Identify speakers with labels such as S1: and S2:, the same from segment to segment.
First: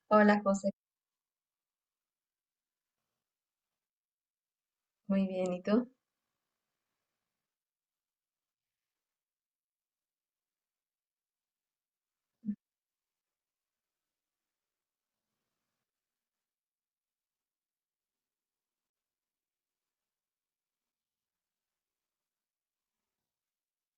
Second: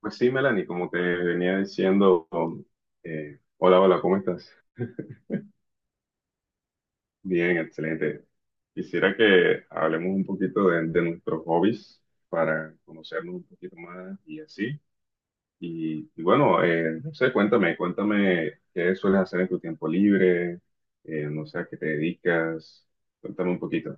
S1: Pues sí,
S2: Hola
S1: Melanie,
S2: José.
S1: como te venía diciendo, hola, hola, ¿cómo estás?
S2: Muy bien, ¿y tú?
S1: Bien, excelente. Quisiera que hablemos un poquito de nuestros hobbies para conocernos un poquito más y así. Y bueno, no sé, cuéntame qué sueles hacer en tu tiempo libre, no sé a qué te dedicas, cuéntame un poquito.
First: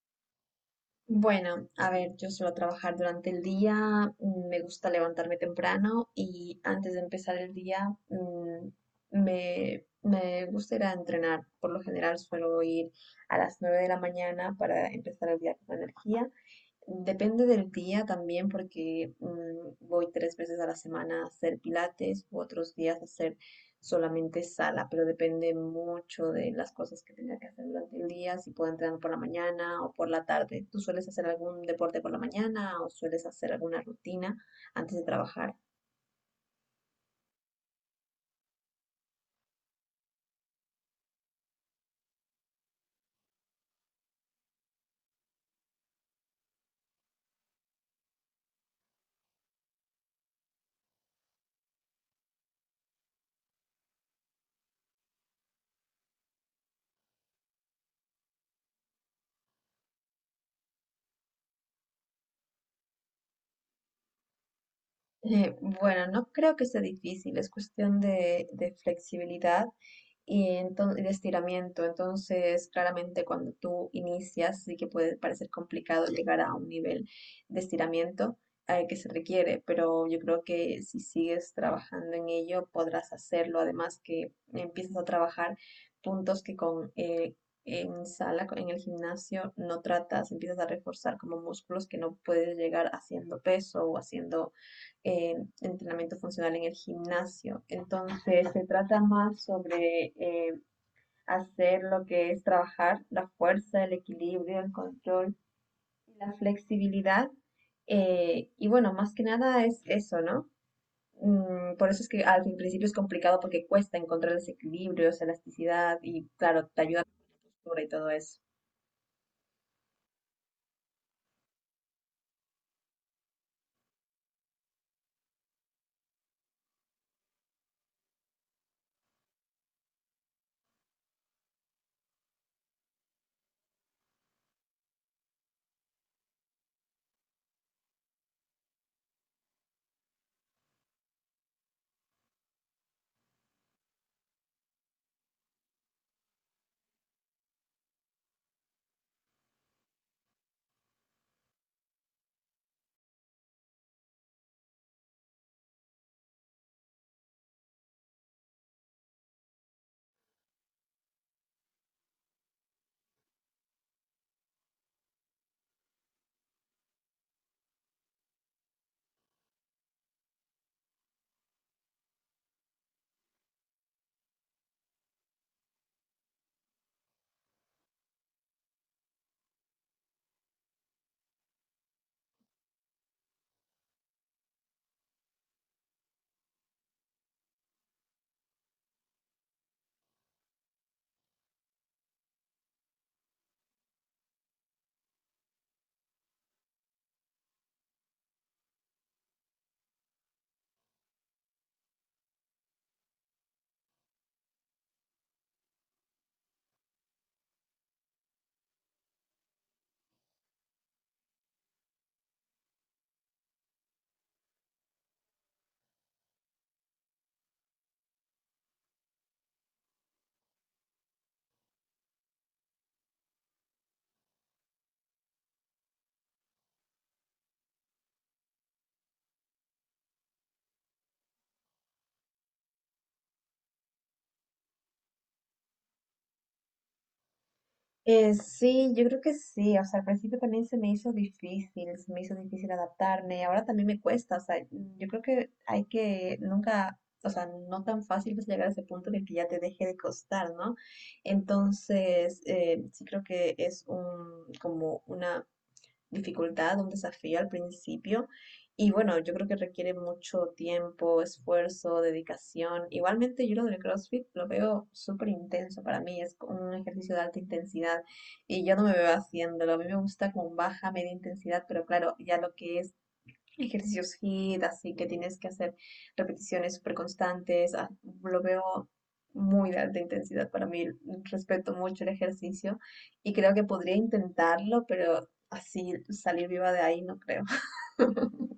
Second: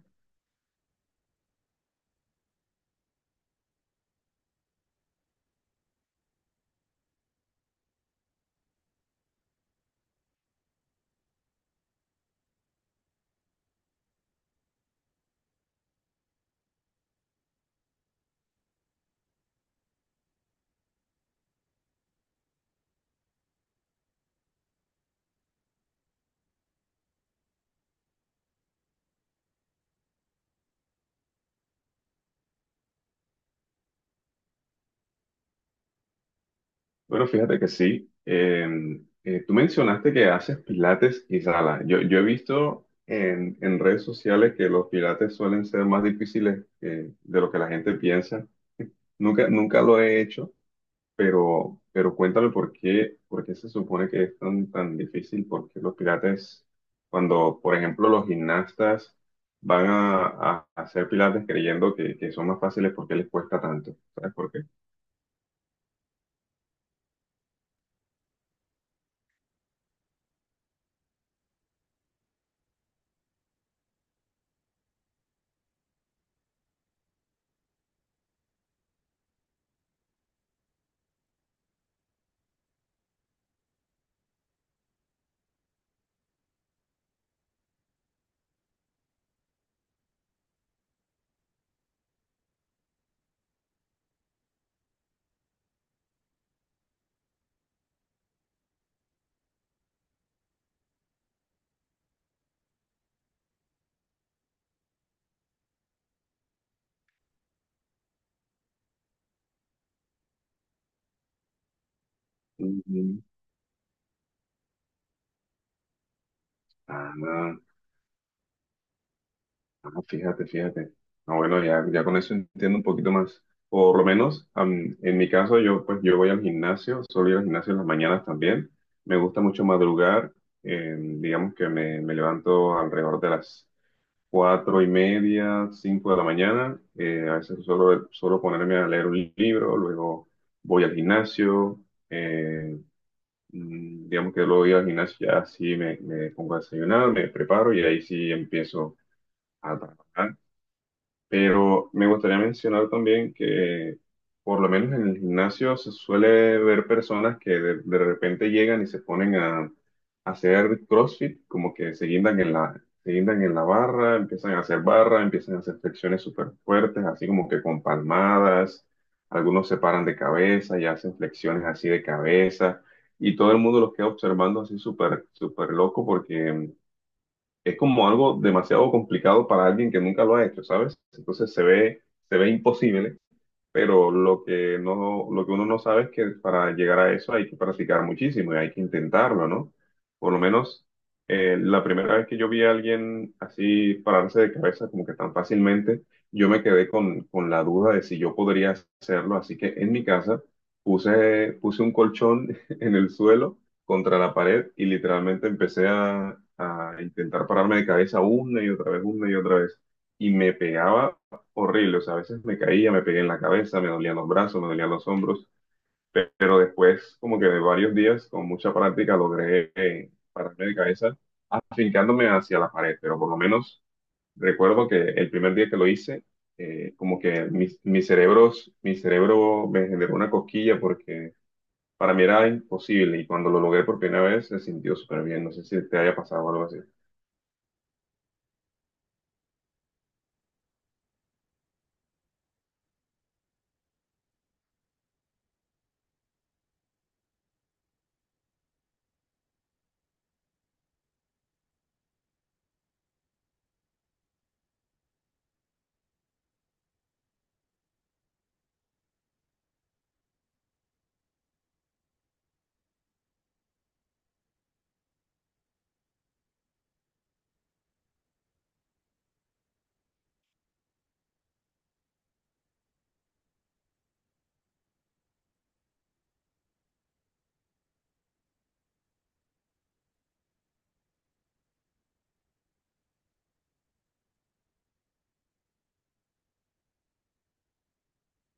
S2: Bueno, a ver, yo suelo trabajar durante el día. Me gusta levantarme temprano y antes de empezar el día, me gusta ir a entrenar. Por lo general suelo ir a las 9 de la mañana para empezar el día con energía. Depende del día también porque, voy 3 veces a la semana a hacer pilates u otros días a hacer solamente sala, pero depende mucho de las cosas que tenga que hacer durante el día, si puedo entrenar por la mañana o por la tarde. ¿Tú sueles hacer algún deporte por la mañana o sueles hacer alguna rutina antes de trabajar?
S1: Bueno, fíjate que sí. Tú mencionaste que haces pilates y sala. Yo he visto en redes sociales que los pilates suelen ser más difíciles de lo que la gente piensa. Nunca lo he hecho, pero cuéntame por qué se supone que es tan difícil, por qué los pilates, cuando, por ejemplo, los gimnastas van a hacer pilates creyendo que son más fáciles. ¿Por qué les cuesta tanto? ¿Sabes por qué?
S2: Bueno, no creo que sea difícil, es cuestión de flexibilidad y, y de estiramiento. Entonces, claramente cuando tú inicias, sí que puede parecer complicado llegar a un nivel de estiramiento que se requiere, pero yo creo que si sigues trabajando en ello, podrás hacerlo. Además que empiezas a trabajar puntos que con... en sala, en el gimnasio, no tratas, empiezas a reforzar como músculos que no puedes llegar haciendo peso o haciendo, entrenamiento funcional en el gimnasio. Entonces se trata más sobre, hacer lo que es trabajar la fuerza, el equilibrio, el control, la flexibilidad. Y bueno, más que nada es eso, ¿no? Mm, por eso es que al principio es
S1: Mm,
S2: complicado porque cuesta encontrar ese equilibrio, esa elasticidad y claro, te ayuda a
S1: ah,
S2: la
S1: no.
S2: postura y todo eso.
S1: Ah, fíjate, fíjate. Ah, bueno, ya, ya con eso entiendo un poquito más. Por lo menos, en mi caso, yo pues yo voy al gimnasio, suelo ir al gimnasio en las mañanas también. Me gusta mucho madrugar. Digamos que me levanto alrededor de las 4:30, 5 de la mañana. A veces suelo ponerme a leer un libro, luego voy al gimnasio. eh, digamos que luego voy al gimnasio, ya sí me pongo a desayunar, me preparo y ahí sí empiezo a trabajar. Pero me gustaría mencionar también que, por lo menos en el gimnasio, se suele ver personas que de repente llegan y se ponen a hacer CrossFit, como que se guindan en la barra, empiezan a hacer barra, empiezan a hacer flexiones súper fuertes, así como que con palmadas, algunos se paran de cabeza y hacen flexiones así de cabeza, y todo el mundo los queda observando así súper, súper loco porque es como algo demasiado complicado para alguien que nunca lo ha hecho, ¿sabes? Entonces se ve imposible, pero lo que uno no sabe es que para llegar a eso hay que practicar muchísimo y hay que intentarlo, ¿no? Por lo menos la primera vez que yo vi a alguien así pararse de cabeza como que tan fácilmente, yo me quedé con la duda de si yo podría hacerlo, así que en mi casa puse un colchón en el suelo contra la pared y literalmente empecé a intentar pararme de cabeza una y otra vez, una y otra vez. Y me pegaba horrible, o sea, a veces me caía, me pegué en la cabeza, me dolían los brazos, me dolían los hombros, pero después, como que de varios días, con mucha práctica, logré pararme de cabeza, afincándome hacia la pared. Pero por lo menos recuerdo que el primer día que lo hice, como que mi cerebro me generó una cosquilla porque para mí era imposible, y cuando lo logré por primera vez se sintió súper bien. No sé si te haya pasado algo así.
S2: Sí, yo creo que sí. O sea, al principio también se me hizo difícil, se me hizo difícil adaptarme. Ahora también me cuesta. O sea, yo creo que hay que nunca, o sea, no tan fácil es llegar a ese punto de que ya te deje de costar, ¿no? Entonces, sí creo que es un, como una dificultad, un desafío al principio. Y bueno, yo creo que requiere mucho tiempo, esfuerzo, dedicación. Igualmente yo lo del CrossFit lo veo súper intenso para mí, es un ejercicio de alta intensidad y yo no me veo haciéndolo. A mí me gusta con baja, media intensidad, pero claro, ya lo que es ejercicios HIIT, así que tienes que hacer repeticiones súper constantes. Lo veo muy de alta intensidad para mí. Respeto mucho el ejercicio y creo que podría intentarlo, pero así salir viva de ahí no creo.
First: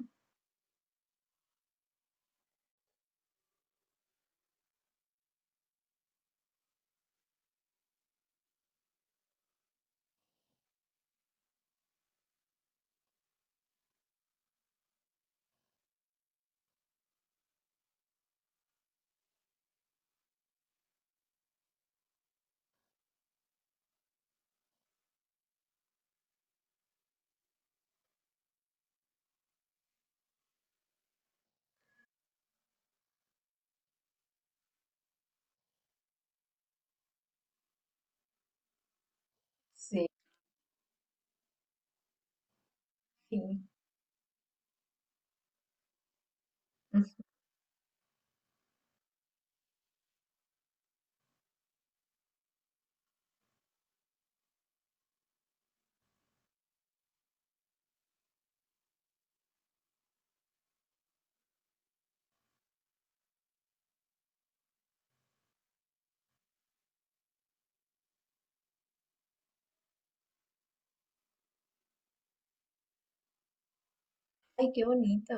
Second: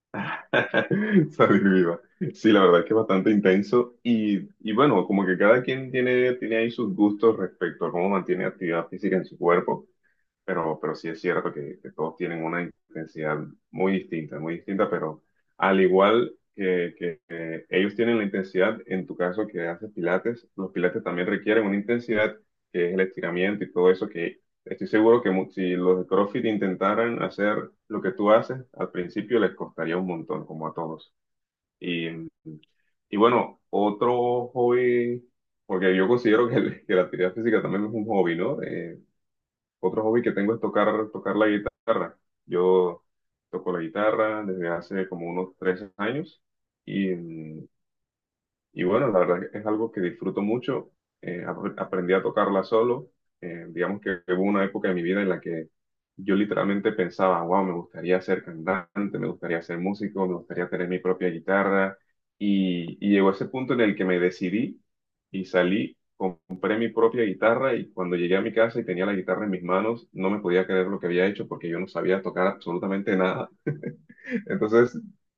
S1: Está viva. Sí, la verdad es que es bastante intenso y, bueno, como que cada quien tiene ahí sus gustos respecto a cómo mantiene actividad física en su cuerpo, pero sí es cierto que todos tienen una intensidad muy distinta, pero al igual que ellos tienen la intensidad, en tu caso que haces pilates, los pilates también requieren una intensidad que es el estiramiento y todo eso. Estoy seguro que si los de CrossFit intentaran hacer lo que tú haces, al principio les costaría un montón, como a todos. Y, y bueno, otro hobby, porque yo considero que la actividad física también es un hobby, ¿no? Otro
S2: Sí,
S1: hobby que tengo es tocar la guitarra. Yo
S2: sí.
S1: toco la guitarra desde hace como unos 3 años y, bueno, la verdad que es algo que disfruto mucho. Aprendí a tocarla solo. Digamos que hubo una época de mi vida en la que yo literalmente pensaba: wow, me gustaría ser cantante, me gustaría ser músico, me gustaría tener mi propia guitarra. Y llegó ese punto en el que me decidí y salí, compré mi propia guitarra, y cuando llegué a mi casa y tenía la guitarra en mis manos, no me podía creer lo que había hecho porque yo no sabía tocar absolutamente nada.
S2: Ay, qué
S1: Entonces,
S2: bonito.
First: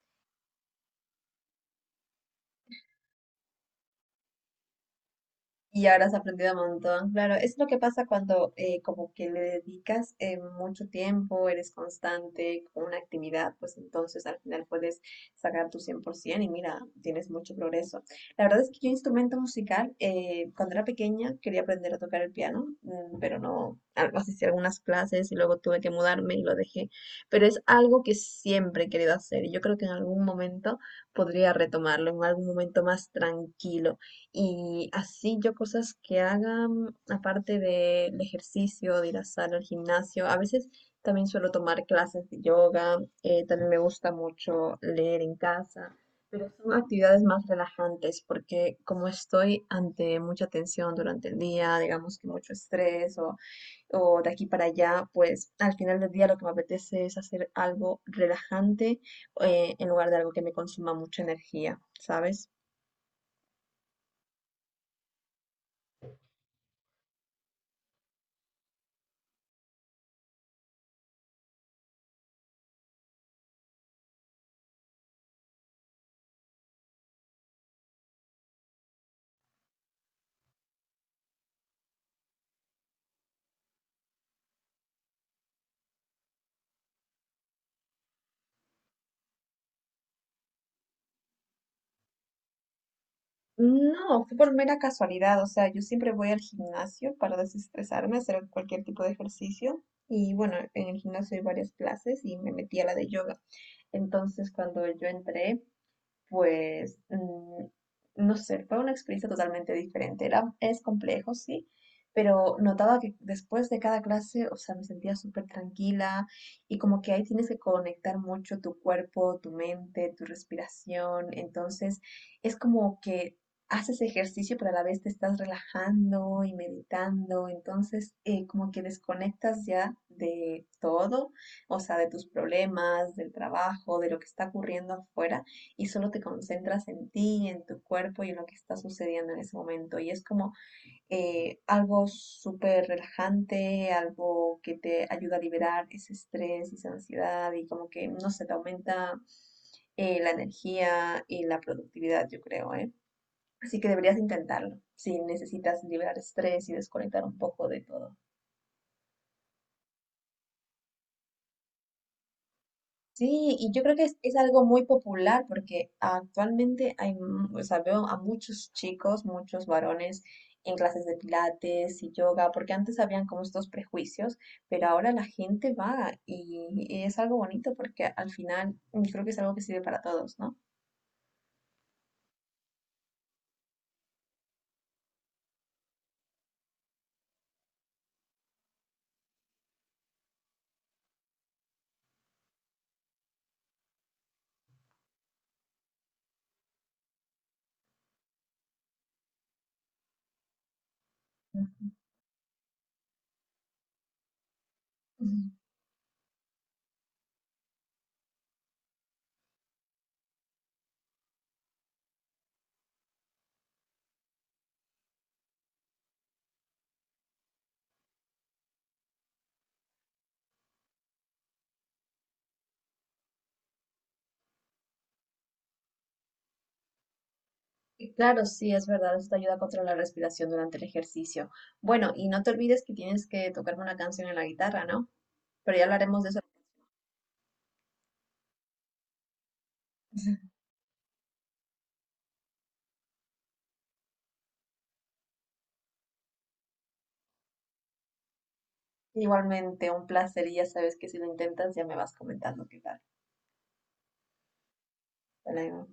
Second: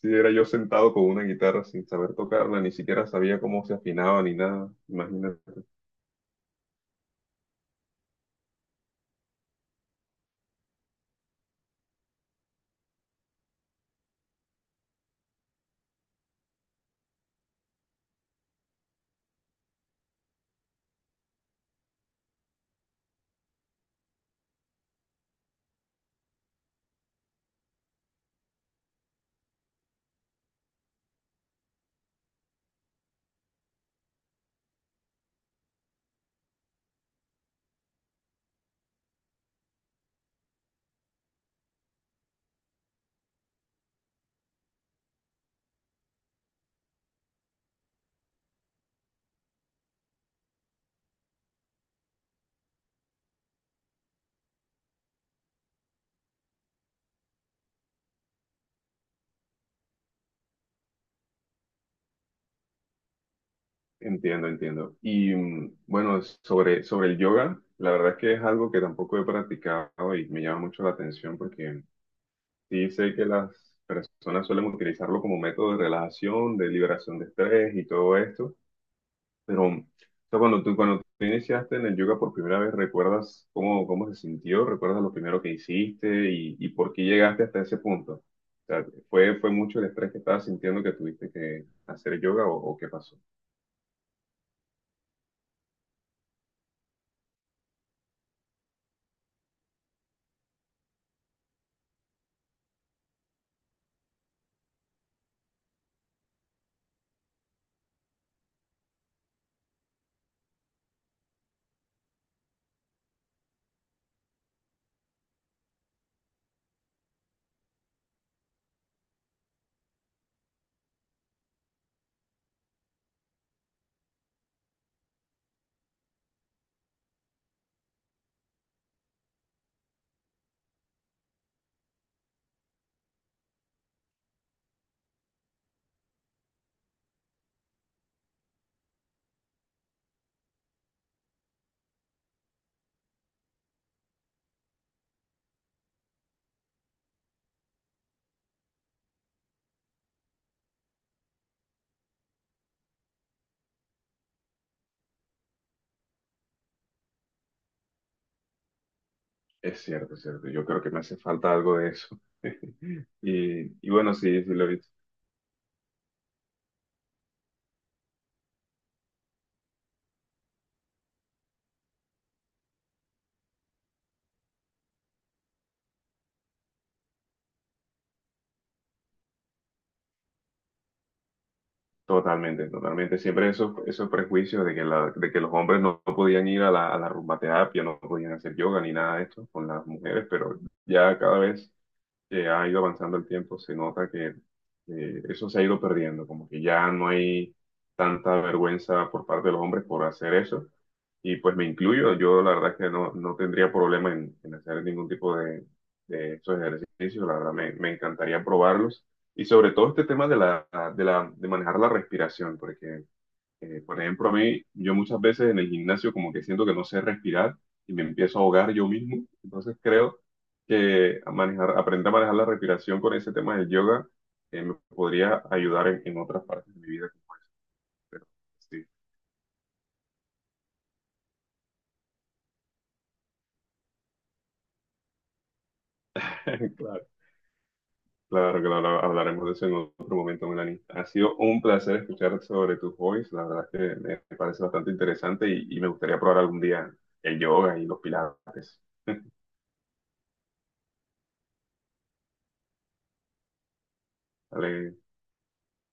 S1: Sí, era yo sentado con una guitarra sin saber tocarla, ni siquiera sabía cómo se afinaba ni nada. Imagínate.
S2: Y ahora has aprendido un montón. Claro, es lo que pasa cuando, como que le dedicas, mucho tiempo, eres constante con una actividad, pues entonces al final puedes sacar tu 100% y mira, tienes mucho progreso. La verdad es que yo instrumento musical, cuando era pequeña quería aprender a tocar el piano, mm, pero no, algo así, hice algunas clases y luego tuve que mudarme y lo dejé. Pero es algo que siempre he querido hacer y yo creo que en algún momento podría retomarlo, en algún momento más tranquilo. Y así yo cosas que hagan, aparte del ejercicio, de ir a sala, al gimnasio, a veces también suelo tomar clases de yoga, también me gusta mucho leer en casa, pero son actividades más relajantes porque como estoy ante mucha tensión durante el día, digamos que mucho estrés o de aquí para allá, pues al final del día lo que me apetece es hacer algo relajante, en lugar de algo que me consuma mucha energía, ¿sabes?
S1: Entiendo, entiendo. Y bueno, sobre el yoga, la verdad es que es algo que tampoco he practicado y me llama mucho la atención porque sí sé que las personas suelen utilizarlo como método de relajación, de liberación de estrés y todo esto. Pero, o sea, cuando tú iniciaste en el yoga por primera vez, ¿recuerdas cómo se sintió? ¿Recuerdas lo primero que hiciste y, por qué llegaste hasta ese punto? O sea, ¿fue mucho el estrés que estabas sintiendo, que tuviste que hacer yoga, o qué pasó?
S2: No, fue por mera casualidad, o sea, yo siempre voy al gimnasio para desestresarme, hacer cualquier tipo de ejercicio y bueno, en el gimnasio hay varias clases y me metí a la de yoga. Entonces, cuando yo entré, pues, mm, no sé, fue una experiencia totalmente diferente. Era, es complejo, sí, pero notaba que después de cada clase, o sea, me sentía súper tranquila y como que ahí tienes que conectar mucho tu cuerpo, tu mente, tu respiración. Entonces, es como que haces ejercicio, pero a la vez te estás relajando y meditando. Entonces, como que desconectas ya de todo, o sea, de tus problemas, del trabajo, de lo que está ocurriendo afuera y solo te concentras en ti, en tu cuerpo y en lo que está sucediendo en ese momento. Y es como, algo súper relajante, algo que te ayuda a liberar ese estrés y esa ansiedad y como que, no sé, te aumenta, la energía y la productividad, yo creo, ¿eh? Así que deberías intentarlo si necesitas liberar estrés y desconectar un poco de todo.
S1: Es cierto, es cierto. Yo creo que me hace falta algo de eso.
S2: Sí, y yo
S1: Y
S2: creo que
S1: bueno,
S2: es
S1: sí, sí
S2: algo
S1: lo he
S2: muy
S1: visto.
S2: popular porque actualmente hay, o sea, veo a muchos chicos, muchos varones en clases de pilates y yoga, porque antes habían como estos prejuicios, pero ahora la gente va y es algo bonito porque al final, mm, creo que es algo que sirve para todos, ¿no?
S1: Totalmente, totalmente. Siempre esos, esos prejuicios de que los hombres no podían ir a la rumba terapia, no podían hacer yoga ni nada de esto con las mujeres. Pero ya cada vez que ha ido avanzando el tiempo, se nota que eso se ha ido perdiendo, como que ya no hay tanta vergüenza por parte de los hombres por hacer eso. Y pues me
S2: Ujú.
S1: incluyo, yo la verdad que no tendría problema en hacer ningún tipo
S2: Ujú.
S1: de esos ejercicios. La verdad me, encantaría probarlos. Y sobre todo este tema de manejar la respiración, porque por ejemplo, a mí, yo muchas veces en el gimnasio como que siento que no sé respirar y me empiezo a ahogar yo mismo. Entonces creo que aprender a manejar la respiración con ese tema del yoga me podría ayudar en otras partes de mi vida.
S2: Y
S1: Pero
S2: claro, sí,
S1: sí,
S2: es verdad, esto te ayuda a controlar la respiración durante el ejercicio. Bueno, y no te olvides que tienes que tocarme una canción en la guitarra, ¿no? Pero ya hablaremos de eso.
S1: claro, claro que lo hablaremos de eso en otro momento, Melanie. Ha sido un placer escuchar sobre tus hobbies. La verdad es que me parece bastante interesante y, me gustaría probar algún día el yoga y los pilates.
S2: Igualmente, un placer y ya sabes que si lo intentas ya me vas comentando qué tal.
S1: Dale,
S2: Hasta luego.